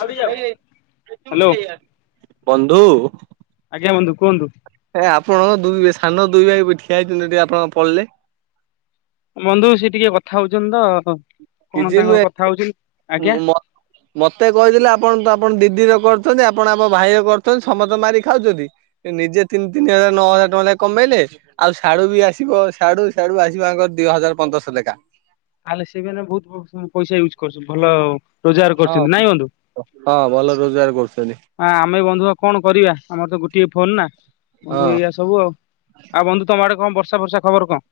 Hello ବନ୍ଧୁ ଆଜ୍ଞା ବନ୍ଧୁ କୁହନ୍ତୁ ହେ ଆପଣ ଦୁଇ ବେ ସାନ ଦୁଇ ଭାଇ ଠିଆ ହେଇଥିଲ ଆପଣ ପଳେଇଲେ। ବନ୍ଧୁ ସିଏ ଟିକେ କଥା ହଉଛନ୍ତି ତ କଣ କିଛି ତାଙ୍କର ନୁହେଁ କଥା ହଉଛନ୍ତି ଆଜ୍ଞା [unintelligible] ମତେ କହି ଥିଲେ ଆପଣ ତ ଆପଣ ଦି ଦିର କରୁଚ୍ଛନ୍ତି ଆପଣ ଆମ୍ ଭାଇ ର କରୁଚ୍ଛନ୍ତି ସମତର ମାରିକି ଖାଉଛନ୍ତି ନିଜେ ତିନି ତିନି ହଜାର ନଅ ହଜାର ଟଙ୍କା ଲେଖେ କମେଇଲେ। ଆଉ ସାଢୁ ବି ଆସିବ ସାଢୁ ସାଢୁ ଆସିବ ଦି ହଜାର ପନ୍ଦରଶ ଲେଖା। ତା ହେଲେ ସେ ବି ଏଇନା ବହୁତ୍ ପ ପଇସା ୟୁଜ୍ କରୁଛନ୍ତି ଭଲ। ରୋଜଗାର ହ କରୁଛନ୍ତି ନାଇଁ ବନ୍ଧୁ ହ ଭଲ ରୋଜଗାର କରୁଛନ୍ତି। ହଁ ଆମେ ବନ୍ଧୁ ଆ କଣ କରିବା ଆମର ତ ଗୋଟିଏ ଫୋନ୍ ନା ହଁ। ଏଇଆ ସବୁ ଆଉ। ଆଉ ବନ୍ଧୁ ତମ ଆଡ଼େ କଣ ବର୍ଷା ଫର୍ଷା ଖବର୍ କଣ?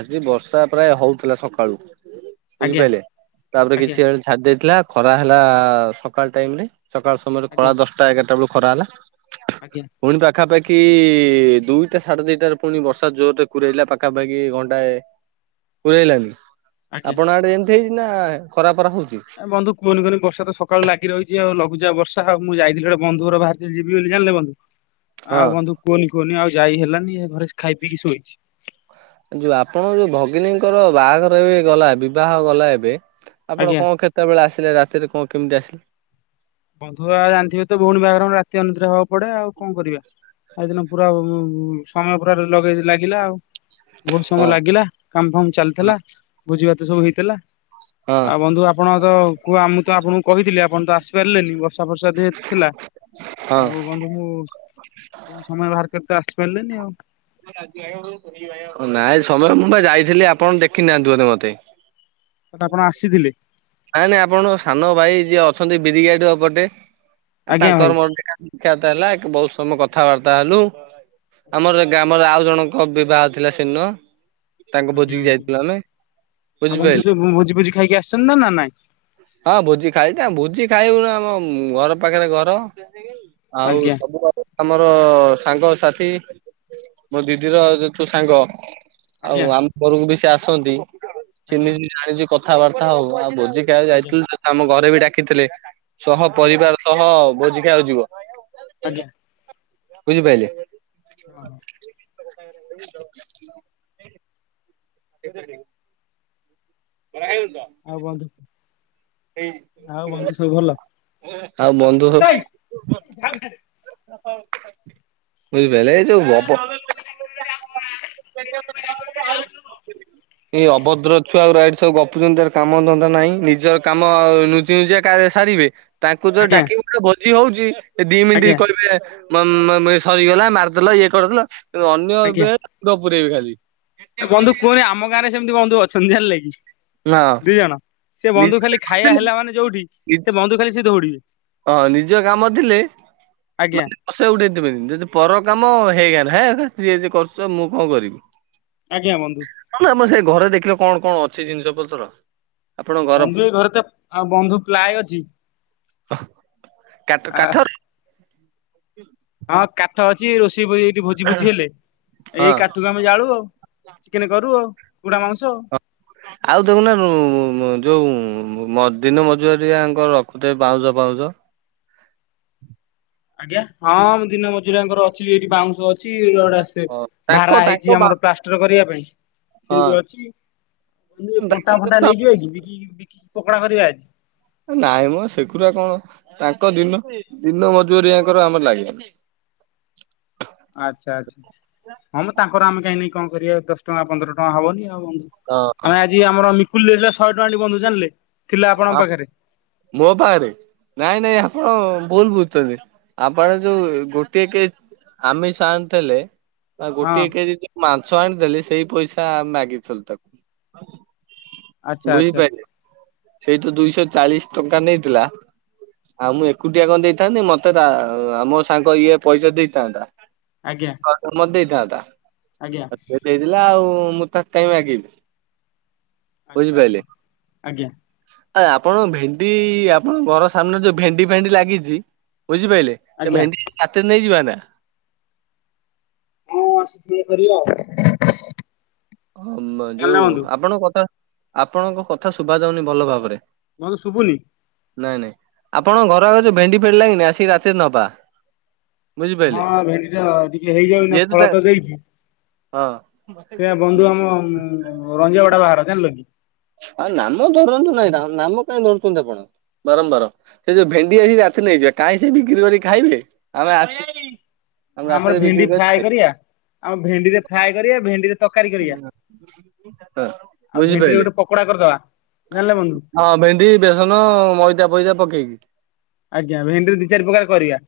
ଆଜି ବର୍ଷା ପ୍ରାୟ ହଉଥିଲା ସକାଳୁ ଆଜ୍ଞା ବୁଝିପାଇଲେ ତାପରେ ଆଜ୍ଞା କିଛି ଛାଡି ଜାଇଥିଲା ଖରା ହେଲା ସକାଳ ଟାଇମ ରେ ସକାଳ ସମୟରେ ଆଜ୍ଞା ଖଳା ଦଶଟା ଏଗାରଟା ବେଳ ଖରା ହେଲା। ଆଜ୍ଞା ପୁଣି ପଖା ପାଖି ଦୁଇଟା ସାଡ଼େ ଦୁଇଟାରେ ପୁଣି ବର୍ଷା ପୁଣି ବର୍ଷା ଜୋରରେ କୁରେଇଲା ପଖା ପା ଦି ଘଣ୍ଟାଏ [unintelligible] ଆଜ୍ଞା ଆପଣ ଆଡେ ଏଇନା ଖରା ପରା ହୋଉଛି। ଆ ବନ୍ଧୁ କୁହନି କୁହନି ବର୍ଷା ତ ସକାଳୁ ଲାଗି ରହିଛି ଆଉ ଲଘୁ ଚାପ୍ ବର୍ଷା ମୁ ଜାଇଥିଲି ବନ୍ଧୁ ଘର ବାହାରୀ ଥିଲି ଜିବି ବୋଲି ଜାନିଲେ ବନ୍ଧୁ ହଁ ଆଉ ବନ୍ଧୁ କୁହନି କୁହନି ଆଉ ଯାଇ ହେଲାନି ଏ ଘରେ ଖାଇ ପିଇକି ସୋଇଛି। ଯୋଉ ଆପଣ ଯୋଉ ଭଗିନିଙ୍କର ବାଘର ଏବେ ଗଲା ବିବାହ ଗଲା ଏବେ ଆପଣ ଆଜ୍ଞା କଣ କେତେବେଳେ ଆସିଲେ ରାତିରେ କଣ କେମିତି ଆସିଲେ? ବନ୍ଧୁ ଆ ଜାଣିଥିବେ ତ ଭଉଣି ବାହାଘର ମାନେ ରାତି ଅନିଦ୍ରା ହବାକୁ ପଡ଼େ ଆଉ କଣ କରିବା। [unintelligible] ବହୁତ ସମୟ ହଁ ଲାଗିଲା କାମ ଫାମ ଚାଲିଥିଲା ଭୋଜି ଭାତ ସବୁ ହେଇଥିଲା। ହଁ ଆଉ ବନ୍ଧୁ ଆପଣ ତ ମୁତ ଆପଣଙ୍କୁ କହିଥିଲି ଆପଣ ତ ଆସିପାରିଲେନି ବର୍ଷା ଫର୍ଷା ଦିହେତ ଥିଲା ଆଉ ବନ୍ଧୁଙ୍କୁ କଣ ସମୟ ବାହାର କରି ତ ଆସିପାରିଲେନି ନାଇଁ ସମ୍‌ୟ ମୁ ପା ଜାଇଥିଲି ଆପଣ ଦେଖି ନାହାନ୍ତି ବୋଧେ ମୋତେ। ଆପଣ ଆସିଥିଲେ। ନାଇଁ ନାଇଁ ଆପଣଙ୍କ ସାନ ଭାଇ ଯିଏ ଅଛନ୍ତି ବିରି ଗାଡୁଅ ବଡେ ଆଜ୍ଞା ଭାଇ। ତାଙ୍କାର ମୋର ଗଲା ବହୁତ୍ ସମୟ କଥା ବାର୍ତ୍ତା ହେଲୁ। ଆମର ଗ୍ରାମର ଆଉ ଜଣ ବିବାହ ଥିଲା ସେଦିନ। ତାଙ୍କ ଆଜ୍ଞା ଭୋଜିିକି ଯାଇଥିଲୁ ଆମେ ଆଜ୍ଞା ବୁଝିପାରିଲେ ଆପଣ ଭୋଜି ଫୋଜି ଖାଇକି ଆସିଛନ୍ତି ନା ନାଇଁ ହଁ ଭୋଜି ଖାଇଦା ଭୋଜି ଖାଇବୁନା ଆମ ଉମ ଘର ପାଖରେ ଘର। ଆଉ ଆଜ୍ଞା ସବୁ [unintelligible] ତମର ସାଙ୍ଗ ସାଥୀ ମୋ ଦିଦିର ଯୋଥୁ ସାଙ୍ଗ ଆଜ୍ଞା। ଆଉ ଆମ ଘରକୁ ବି ସେ ଆସନ୍ତି ଆଜ୍ଞା ଚିହ୍ନି ଲି [unintelligible] କଥାବାର୍ତ୍ତା ହଉ ଆ ଭୋଜି ଖାଇ ଯାଇ ଆଜ୍ଞା ଆତ୍ ଆମ ଘରେ ବି ଡାକିଥିଲେ ସହ ପରିବାର ସହ ଭୋଜି ଖାଉ ଯିବ। ଆଜ୍ଞା। ବୁଝି ପାଇଲି? ଅ। ଲୋକ ସାଙ୍ଗରେ ହେଇ ଯ [unintelligible] [unintelligible] ଆଉ ବନ୍ଧୁ ଆଉ ବନ୍ଧୁ ସବୁ ଭଲ? ଆଉ ବୁଇପାଇଲେ ଏଯୋଉ ଅବ ଏ ଅଭଦ୍ର ଛୁଆଗୁରା ଏଠି ସବୁ ଗପୁଚନ୍ତି ତାର କାମ ଧନ୍ଦା ନାଇ ନିଜର କାମ ଲୁଚି ନୁଚି କା ସାରିବେ ତାଙ୍କୁ ଯୋଉ ଆଜ୍ଞା ଡାକିବୁ [unintelligible] ଭୋଜି ହଉଚି ଏ ଦି ଆଜ୍ଞା ମିନିଟ କଇବେ ମଁ ମଁ ମଁଏ ସରିଗଲା ମାରିଦେଲ ଇଏ କରିଦେଲ ଅନ୍ୟ ଏବେ ଗପୁରବେ ଖାଲି। ଏ ବନ୍ଧୁ କୁହନି ଆମ ଗାଁରେ ସେମତି ବନ୍ଧୁ ଅଛନ୍ତି ଜାଣିଲେ କି? ହଁ ଦି ଜଣ ସେ ନିଜ ବନ୍ଧୁ ଖାଲି ଖାଇବା ହେଲା ମାନେ ଯୋଉଠି ସେ ବନ୍ଧୁ ଖାଲି ସେ ଦଉଡିବେ। ଅ ନିଜ କାମ ଥିଲେ ଆଜ୍ଞା ମାନେ ହସେ ଉଡେଇଦେବେନି ଯଦି ପର କାମ ହେଇଗାଲ ହେଁ ଯିଏ ଯେ କରୁଚ ମୁଁ କଁ କରିବି। ଆଜ୍ଞା ବନ୍ଧୁ। ଆମ ଆମ ସେଇ ଘରେ ଦେଖିଲେ କଣ କଣ ଅଛି ଜିନିଷ ପତ୍ର? ଆପଣଙ୍କ ଘର ବନ୍ଧୁ ଏଇ ଘରେ ତ ଆ ବନ୍ଧୁ ପ୍ଲ୍ୟାଏ ଅଛି। ଓଃ କାଟ ଆ କାଠ ହଁ କାଠ ଅଛି ରୋଷେଇ [unintelligible] ଜି ଭୋଜି ଫୋଜି ହେଲେ ହଁ। ଏଇ କାଠରୁ ଆମେ ଜାଳୁ ଆଉ ଚିକେନ କରୁ ଆଉ ପୁଡା ମାଉଁସ। କୁରା ଆଉ ଜୋଉନ ରୁ ରୁ ମୁଁ ଯୋଉ ମୁଁ-ମୁଁ-ମୁଁ ମ ଦିନ ମଜୁଆରିଆଙ୍କ ରଖୁଥେ ବାଉଁଶ ପାଉସ ହଁ ମୁଁ ଦିନ ମଜୁରିଆଙ୍କର ଅଛି ଏଇଠି ବାଉଁଶ ଛି ରଡ ଆସେ ହଁ ତାଙ୍କ ଭାରା ହେଇଛି ତାଙ୍କ ବା ଆମର ପ୍ଲାଷ୍ଟର କରିବା ପାଇଁ ସେ ବି ହଁ ଅଛି ମୁଁ କଣ୍ଟା ଫଣ୍ଟା ତାଙ୍କ ନେଇଯିବେ କି ବିକି ବିକି ପକଡା କରିବା ଆଜି? ନାଇଁ ମ ସେଗୁରା କଣ ତାଙ୍କ ଦିନ କୁ ଦିନ ମଜୁରିଆଙ୍କର ଆମ ଲାଇ ଆଛା ଆଚ୍ ହଁମ ତାଙ୍କର ଆମେ କାହିଁ ନେଇ କଁ କରିବା ଦଶ ଟଙ୍କା ପନ୍ଦର ଟଙ୍କା ହବନି ଆଉ। ଆ ହଁ ଆଜି ଆମର ମିକୁଲ ଦେଇଲ ଶହେ ଟଙ୍କାଟି ବନ୍ଧୁ ଜାନଲେ ଥିଲା ଆପଣଙ୍କ ପାଖରେ। ମୋ ପାରେ? ନାଇଁ ନାଇଁ ଆପଣ ଭୁଲ ବୁଝଚନ୍ତି ଆପଣ ଯୋଉ ଗୋଟେ କେଚ୍ ଆମେ ସାନ ଥିଲେ ଅ ହଁ ଗୋଟିଏ କେରି ମାଛ ଆଣିଦେଲେ ସେଇ ପଇସା ମାଗିଥିଲୁ ତାକୁ। ଆଚା ଆଚା। ବୁଝିପାରିଲେ। ସେଇ ତ ଦୁଇଶହ ଚାଳିଶ ଟଙ୍କା ନେଇଥିଲା ଆଉ ମୁଁ ଏକୁଟିଆ କଁ ଦେଇଥାନ୍ତି ମତେ ତା ଆମ ସାଙ୍ଗ ଇଏ ପଇସା ଦେଇଥାନ୍ତା। ଆଜ୍ଞା। ମ ଦେଇଥାନ୍ତା ଆଜ୍ଞା ସେ ଦେଇଥିଲା ଆଉ ମୁଁ ତାକ କାଇ ମାଗିଲି। ଆଛା ଆଛା ଆଜ୍ଞା। ଆଏ ଆପଣ ଭେଣ୍ଡି ଆପଣଙ୍କ ଘର ସାମ୍ନାରେ ଯୋଉ ଭେଣ୍ଡି ଫେଣ୍ଡି ଲାଗିଚି ବୁଝିପାଇଲେ? ଏ ଆଜ୍ଞା ଭେଣ୍ଡି ସାଥି ନେଇଯିବା ନା? ହଁ ଆସିଲେ କରିବା ଆଉ। ହମ ଜାଣିଲ ଯୋଉ ବନ୍ଧୁ ଆପଣଙ୍କ କଥା ଆପଣଙ୍କ କଥା ଶୁଭା ଯାଉନି ଭଲ ଭାବରେ। ଭଲ ଶୁଭୁନି। ନାଇଁ ନାଇଁ ଆପଣଙ୍କ ଘର ଆଗରେ ଯୋଉ ଭେଣ୍ଡି ଫେଣ୍ଡି ଲଗିନେଇ ଆସିକି ରାତିରେ ନବା। ବୁଝିପାଇଲେ ହଁ ଭେଣ୍ଡି ଟା ଟିକେ ହେଇଯାଉ ନା ଯେହେତୁ ତା ଫଳ ତ ଦେଇଛି। ହଁ। ସେ ବନ୍ଧୁ ଆମ ରଞ୍ଜ ବାଡା ବାହାର ଜାଣିଲ କି? ଆ ନାମ ଧରନ୍ତୁ ନାଇଁ ତାଙ୍କର ନାମ କାହିଁ ଧରୁଛନ୍ତି ଆପଣ ବାରମ୍ବାର। ସେ ଯୋଉ ଭେଣ୍ଡି ଆଇ ରାତିରେ ନେଇଯିବା କାଇହିଁ ସେ ବିକ୍ରି କରି ଖାଇବେ ଆମେ ଆସ ଆମର ଭେଣ୍ଡି ଫ୍ରାଏ କରିବା ଆମ ଭେଣ୍ଡିରେ ଫ୍ରାଏ କରିବା ଭେଣ୍ଡିରେ ତରକାରୀ କରିବା ଆଉ ଭେଣ୍ଡିରେ ବୁଝିପାରିଲେ ଗୋଟେ ପକୋଡ଼ା କରିଦବା ଜାଣିଲେ ବନ୍ଧୁ। ହଁ ଭେଣ୍ଡି ବେସନ ମଇଦା ଫଇଦା ପକେଇକି। ଆଜ୍ଞା ଭେଣ୍ଡିରେ ଦି ଚାରି ପ୍ରକାର କରିବା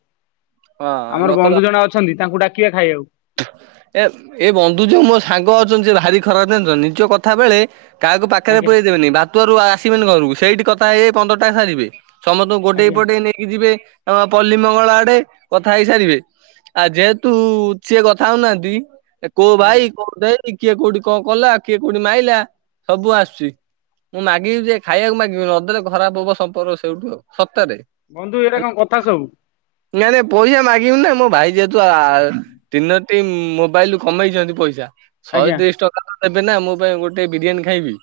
ହଁ ଆମର ବନ୍ଧୁ ଜଣେ ଅଛନ୍ତି ତାଙ୍କୁ ଡ଼ାକିବା ଖାଇବାକୁ। ଥୁଁଉ ଏ ବନ୍ଧୁ ଯୋଉ ମୋ ସାଙ୍ଗ ଅଛନ୍ତି ସେ ଭାରି ଖରାପ୍‌ ଜାଣିଛ ନିଜ କଥା ବେଳେ କାହାକୁ ପାଖରେ ଆଜ୍ଞା ପୁରେଇ ଦେବେନି ବାତୁ ଆରୁ ଆସିବନି ଘରକୁ ସେଇଠି କଥା ହେଇ ହେଇ ପନ୍ଦର ଟା ସାରିବେ। ସମସ୍ତଙ୍କୁ ଗୋଟେଇ ଆଜ୍ଞା ପଟେଇ ନେଇକି ଯିବେ ପଲ୍ଲୀ ମଙ୍ଗଳା ଆଡ଼େ। କଥା ହେଇ ସାରିବେ ଆଉ ଯେହେତୁ ସିଏ କଥା ହଉନାହାନ୍ତି କୋଉ ଆଜ୍ଞା ଭାଇ କୋଉ ଦେଇ କିଏ କୋଉଠି କଣ କଲା କିଏ କୋଉଠି ମାଇଁଲା ସବୁ ଆସୁଛି। ମୁଁ ମାଗିବି ଯେ ଖାଇବାକୁ ମାଗି ବିନି ନ ଦେଲେ ଖରାପ ହବ ସମ୍ପର୍କ ସେଇଠୁ ଆଉ ସତରେ ବନ୍ଧୁ ଏଇଟା କଣ କଥା ସବୁ? ନାଇଁ ନାଇଁ ପଇସା ମାଗିବୁନା ମୋଭାଇ ଯେହେତୁ ଆ ତିନୋଟି ମୋବାଇଲରୁ କମେଇଛନ୍ତି ପଇସା। ଶହେ ଆଜ୍ଞା ତିରିଶ ଟଙ୍କା ଦେବେ ନା ମୋ ପାଇଁ ଗୋଟେ ବିରିୟାନୀ ଖାଇବି।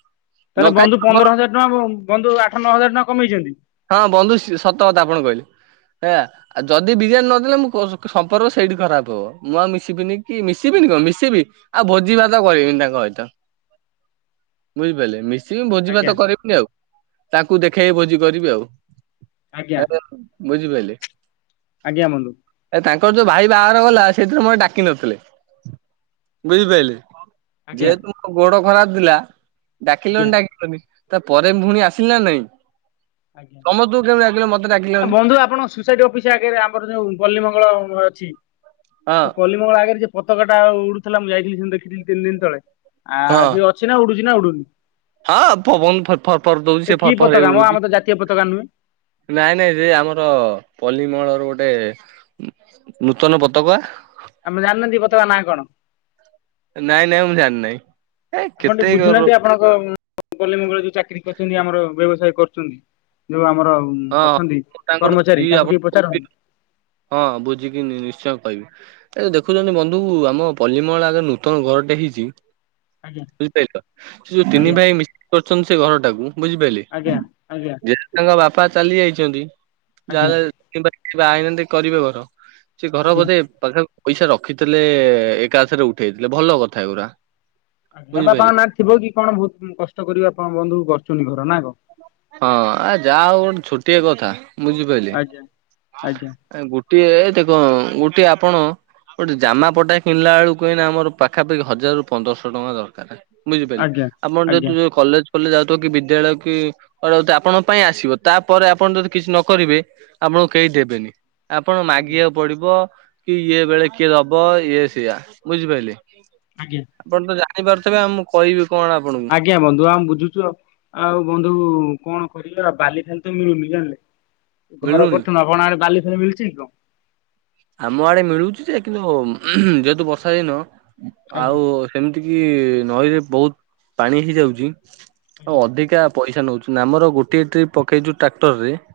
ନ ତାହେଲେ ଖାଇ ବନ୍ଧୁ ପନ୍ଦର ହଜାର୍‌ ଟଙ୍କା ବନ୍ଧୁ ଆଠ ନଅ ହଜାର ଟଙ୍କା କମେଇଛନ୍ତି। ହଁ ବନ୍ଧୁ ସତ କଥା ଆପଣ କହିଲେ ଏୟା। ଆଉ ଯଦି ବିରିୟାନି ନ ଦେଲେ ମୋ ସମ୍ପର୍କ ସେଇଠି ଖରାପ ହବ ମୁଁ ଆଉ ମିଶିବିନି କି ମିଶିବିନି କଣ ମିଶିବି। ଆଉ ଭୋଜି ଭାତ କରିବିନି ତାଙ୍କ ସହିତ ବୁଝିପାରିଲେ। ମିଶିବି ଭୋଜି ଆଜ୍ଞା ଭାତ କରିବିନି ଆଉ ତାଙ୍କୁ ଦେଖେଇ ଭୋଜି କରିବି ଆଉ। ଆଜ୍ଞା ବୁଝିପାଇଲେ କି? ଆଜ୍ଞା ବନ୍ଧୁ। ଏ ତାଙ୍କର ଯୋଉ ଭାଇ ବାହାଘର ଗଲା ସେଥିରେ ମତେ ଡ଼ାକି ନଥିଲେ ବୁଝିପାରିଲେ। ଆଜ୍ଞା ଯେହେତୁ ମୋ ଗୋଡ଼ ଖରାପ ଥିଲା ଆଜ୍ଞା ଡ଼ାକିଲନି ଡ଼ାକିଲନି। ତା ପରେବି ପୁଣି ଆସିଲି ନା ନାହିଁ। ଆଜ୍ଞା ମତେ ଆ ଡାକିଲନି। ବନ୍ଧୁ ଆପଣ ସେଠୁ ଅଫିସ୍‌ଆଗରେ ଆମର ଯୋଉ ପଲ୍ଲୀ ମଙ୍ଗଳା ଅଛି। ହଁ ଆଗରେ ସେ ପତକା ଟା ଉଡୁଥିଲା ମୁଁ ଯାଇଥିଲି ସେ ଦେଖିଥିଲି ତିନି ଦିନ ତଳେ ହଁ ଆଉ ସେଇଟା ଉଡ଼ୁଛି ନା ଉଡୁନି। ହଁ ପବନ ଫର୍ ଫର୍ ଦୋଉଛି ସେ କି ଫର ଫର ପତାକା ହେଇକି ମ ଆମର ଉଡୁଛି। ତ ଜାତୀୟ ପତାକା ନୁହଁ। ନାଇଁ ନାଇଁ ରେ ଆମର ପଲ୍ଲିମଙ୍ଗଳ ର ଗୋଟେ ନୂତନ ପତକା। ଆମେ ଜାଣିନାହାନ୍ତି ପତକା ନାଁ କଣ? ନାଇଁ ନାଇଁ ମୁଁ ଜାଣିି ନାହିଁ ଏ କେତେ ଗର ତ ପଲ୍ଲୀ ମଙ୍ଗଳାରେ ଯୋଉ ଚାକିରି କରିଛନ୍ତି ଆମର ବ୍ୟବସାୟ କରୁଛନ୍ତି। ଯୋଉ ଆମର ଅଛନ୍ତି ତାଙ୍କଠୁ କର୍ମଚାରୀ ବୁଝିକି ତାଙ୍କୁ ଆପଣ ଟିକେ ପଚାର। ହଁ ବୁଝିକି ନିଶ୍ଚୟ କହିବି। ଏ ଦେଖୁଛନ୍ତି ବନ୍ଧୁ ଆମ ପଲ୍ଲିମଙ୍ଗଳାରେ ନୂତନ ଘରଟେ ହେଇଛି। ଆଜ୍ଞା ବୁଝିପାଇଲ ସେ ଯୋଉ ତିନି ଆଜ୍ଞା ଭାଇ ମିଶିକି କରି ଛନ୍ତି ସେ ଘର ଟାକୁ ବୁଝିପାରିଲେ। ଆଜ୍ଞା ଆଜ୍ଞା। ଯେହେତୁ ତାଙ୍କ ବାପା ଚାଲି ଯାଇଛନ୍ତି ଆଜ୍ଞା ଯାହାହେଲେ କେହି ବହାହେଇନାହାନ୍ତି କରିବେ ଘର। ସେ ଘର ଆଜ୍ଞା ବୋଧେ ପାଖାପାଖି ପଇସା ରଖିଥିଲେ ଏକାଥରେ ଉଠେଇଥିଲେ ଭଲ କଥା ଏଗୁରା। ଇୟା ବୁଝିପାରିଲେ ବାପାଙ୍କ ନାଁରେ ଥିବ କି କଣ ବହୁତ କଷ୍ଟ କରିବା ଆପଣ ବନ୍ଧୁ କରୁଛନ୍ତି ଘର ନା କଣ? ହଁ ଆ ଯା ହଉ ଗୋଟେ ଛୋଟିଆ କଥା ବୁଝିପାରିଲେ। ଆଜ୍ଞା ଆଜ୍ଞା ଟିଏ ଟେକ ଗୋଟେ ଆପଣ। ଗୋଟେ ଜାମା ପଟା କିଣିଲା ବଲକୁ ଏଇନା ଆମ ପାଖପାଖି ହଜାରୁ-ପନ୍ଦର୍‌ ଶହ ଟଙ୍କା ଦରକାର। ବୁଝିପାରିଲେ ଆଜ୍ଞା ଆପଣ ଯେହେ ତୁ ଆଜ୍ଞା କଲେଜ୍‌ ପଲେଜ୍‌ ଯାଉଥିବେ କି ଦେଳ କି ଆପଣଙ୍କ ପାଇଁ ଆସିବ ତାପରେ ଆପଣ ଯଦି କିଛି ନ କରିବେ। ଆପଣଙ୍କୁ କେହି ଦେବେନି ଆପଣ ଆଜ୍ଞା ମାଗିବାକୁ ପଡ଼ିବ। କି ଇଏ ବେଳେ କିଏ ଦବ ଇଏ ସେଇଆ। ବୁଝିପାରିଲି? ଆଜ୍ଞା। ଆପଣ ତ ଜାଣିପାରୁଥିବେ ଆଉ ମୁଁ କହିବି କଣ ଆପଣଙ୍କୁ। ଆଜ୍ଞା ବନ୍ଧୁ ଆମ ବୁଝୁଛୁ ଆଉ ବନ୍ଧୁ କଣ? କରିବାର ବାଲିଫାଲି ତ ମିଳୁନି ଜାଣିଲେ ଘର ମିଳୁନି। ଫର ନବନା ଆଣେ ବାଲି ଫାଲି ମିଳୁଛି କଣ? ଆମ ଆଡେ ମିଳୁଛି ଯେ କିନ୍ତୁ ଯେହେତୁ ବର୍ଷା ଦିନ। ଆଜ୍ଞା ଆଉ ସେମିତିକି ନଈରେ ବହୁତ ପାଣି ହେଇଯାଉଛି ଆଉ ଆଜ୍ଞା ଅଧିକା। ପଇସା ନାଉଛୁ ନା ଆମର ଗୋଟିଏ ଟ୍ରିପ ପକେଇଛୁ ଟ୍ରାକ୍ଟର ରେ ପ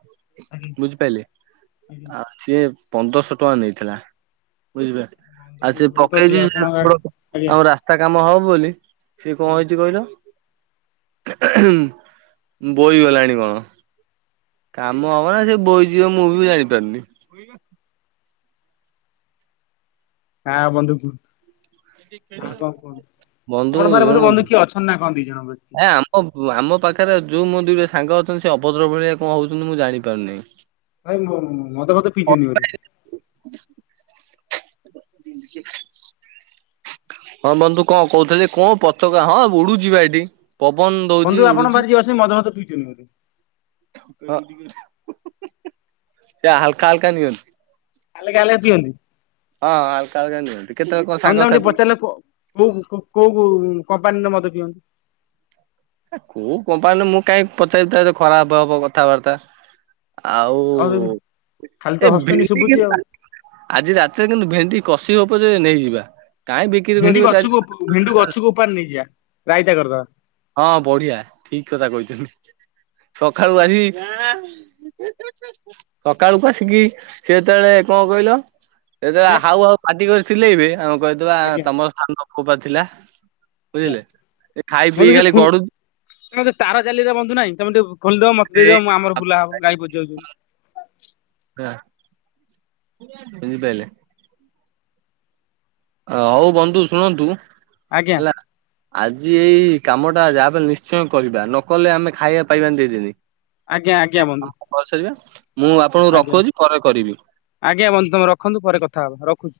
ଆଜ୍ଞା ବୁଝିପାରିଲି ଆଜ୍ଞା ଆ ସିଏ ପନ୍ଦର୍-ଶହ ଟଙ୍କା ନେଇଥିଲା। ବୁଝିପାରିଲ? ବନ୍ଧୁ ଆଉ ସେ ଭଲ ତ ଅଛି ପକେଇଛି ଆମ ଆପଣଙ୍କ ଆଜ୍ଞା ରାସ୍ ରାସ୍ତା କାମ ହବ ବୋଲି। ସିଏ କଣ ଆଜ୍ଞା ହେଇଛି କହିଲ? ବୋଇ ଗଲାଣି କଣ। କାମ ହବ ନା ସିଏ ବୋଇ ଯିବ ମୁଁ ବି ଜାଣିପାରୁନି। ବହିଲ ହାଁ ବନ୍ଧୁ କୁହ। ଆଉ କଣ କୁହନ୍ତୁ? ବନ୍ଧୁ ଆପଣଙ୍କ ପାଖରେ ବୋଧେ ବନ୍ଧୁ କିଏ ଅଛନ୍ତି ନା କଣ ଦି ଜଣ ବୋ ହ ଆମ ପାଖରେ ଯୋଉ ମୋ ଦୁଇଟା ସାଙ୍ଗ ଅଛନ୍ତି ସେ ଅଭଦ୍ର ଭଳିଆ କଣ ହଉଛନ୍ତି ମୁଁ ଜାଣିପାରୁନାହିଁ। ନାଇଁ ମଦ ଫଦ ପିଇଛନ୍ତି ବୋଧେ। [unintelligible] ହଁ ବନ୍ଧୁ କଣ କହୁଥିଲେ କଣ ପତକା ହଁ ଉଡୁ ଯିବା ଏଇଠି। ପବନ ଦଉଛି ବନ୍ଧୁ ଆପଣଙ୍କ ଉଡୁଛି। ପାଖରେ ଯିଏ ଅଛନ୍ତି ମଦ ଫଦ ପିଇଛନ୍ତି ବୋଧେ ହଁ ହାଲକା ହାଲକା ନିଅନ୍ତି। ହାଲେକା ହାଲେକା ପିଅନ୍ତି? ହଁ ହାଲକା ହାଲକା ନିଅନ୍ତି। କେତେବେଳେ କଣ ହଁ ବନ୍ଧୁ ତାଙ୍କୁ ଟିକେ ସାଙ୍ଗସାଥି ପଚାରିଲ କୋଉ କୋଉ କମ୍ପାନୀର ମଦ ପିଅନ୍ତି। କୋଉ କମ୍ପାନୀରେ ମୁଁ କାଇହିଁ ପଚାରିବି ଖରାପ ହବ କଥାବାର୍ତ୍ତା। ଆଉ ଖାଲି ତ ଏ ହସୁଛନ୍ତି ଭେଣ୍ଡି ଶୁଭୁଛି କେମ୍ ଆଉ ଆଜି ରାତିରେ କିନ୍ତୁ ଭେଣ୍ଡି କଷି ହଉ ପଛେ ନେଇଯିବା। କାହିଁ ବିକ୍ରି ଭେଣ୍ଡି କରିବେ ଚାରି ଗଛକୁ ଭେଣ୍ଡୁ ଗଛକୁ ଉପରି ନେଇଯିବା ରାଇତା କରିଦବା। ହଁ ବଢିଆ ଠିକ କଥା କହିଥିଲୁ। ସକାଳୁ ଆଜି ସକାଳକୁ ଆସିକି ସେଏ ଯେତେବେଳେ କଣ କହିଲ? ସେ ଯେତେବେଳେ ଆଜ୍ଞା ହାଉ ହାଉ ପାଟି କରି ଚିଲେଇବେ ଆମ କହିଥିବା ଆଜ୍ଞା ତମ ସାନ ପୁଅ ପା ଥିଲା। ଆଜ୍ଞା ବୁଝିଲେ ଏ ଖାଇ ପିଇ ବନ୍ଧୁ ସେ ଖାଲି ଖୁ ଗଡୁଛି ତାର ଜାଲି ବନ୍ଧୁ ନାଇଁ ତମେ ଟିକେ ଖୋଲିଦ ମତ ଦେଇଦବ ମୁଁ ଆମର ବୁଲା ହବ ଗାଈ ପଶିଯାଉଛି। ହଁ ବୁଝିପାଇଲେ? ହଉ ବନ୍ଧୁ ଶୁଣନ୍ତୁ ଆଜ୍ଞା ହେଲା। ଆଜି ଏଇ କାମଟା ଯାହାବି ହେଲେ ନିଶ୍ଚୟ କରିବା ନକଲେ, ଆମେ ଖାଇବାକୁ ପାଇବାନି ଦି ଦିନି। ଆଜ୍ଞା ଆଜ୍ଞା ବନ୍ଧୁ। କରିସାରିବା ମୁଁ ଆପଣଙ୍କୁ ଆଜ୍ଞା ରଖୁଛି ପରେ କରିବି। ଆଜ୍ଞା ବନ୍ଧୁ ତମେ ରଖନ୍ତୁ ପରେ କଥା ହବା ରଖୁ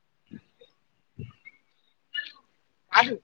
[unintelligible] ଆଉ [inaudible]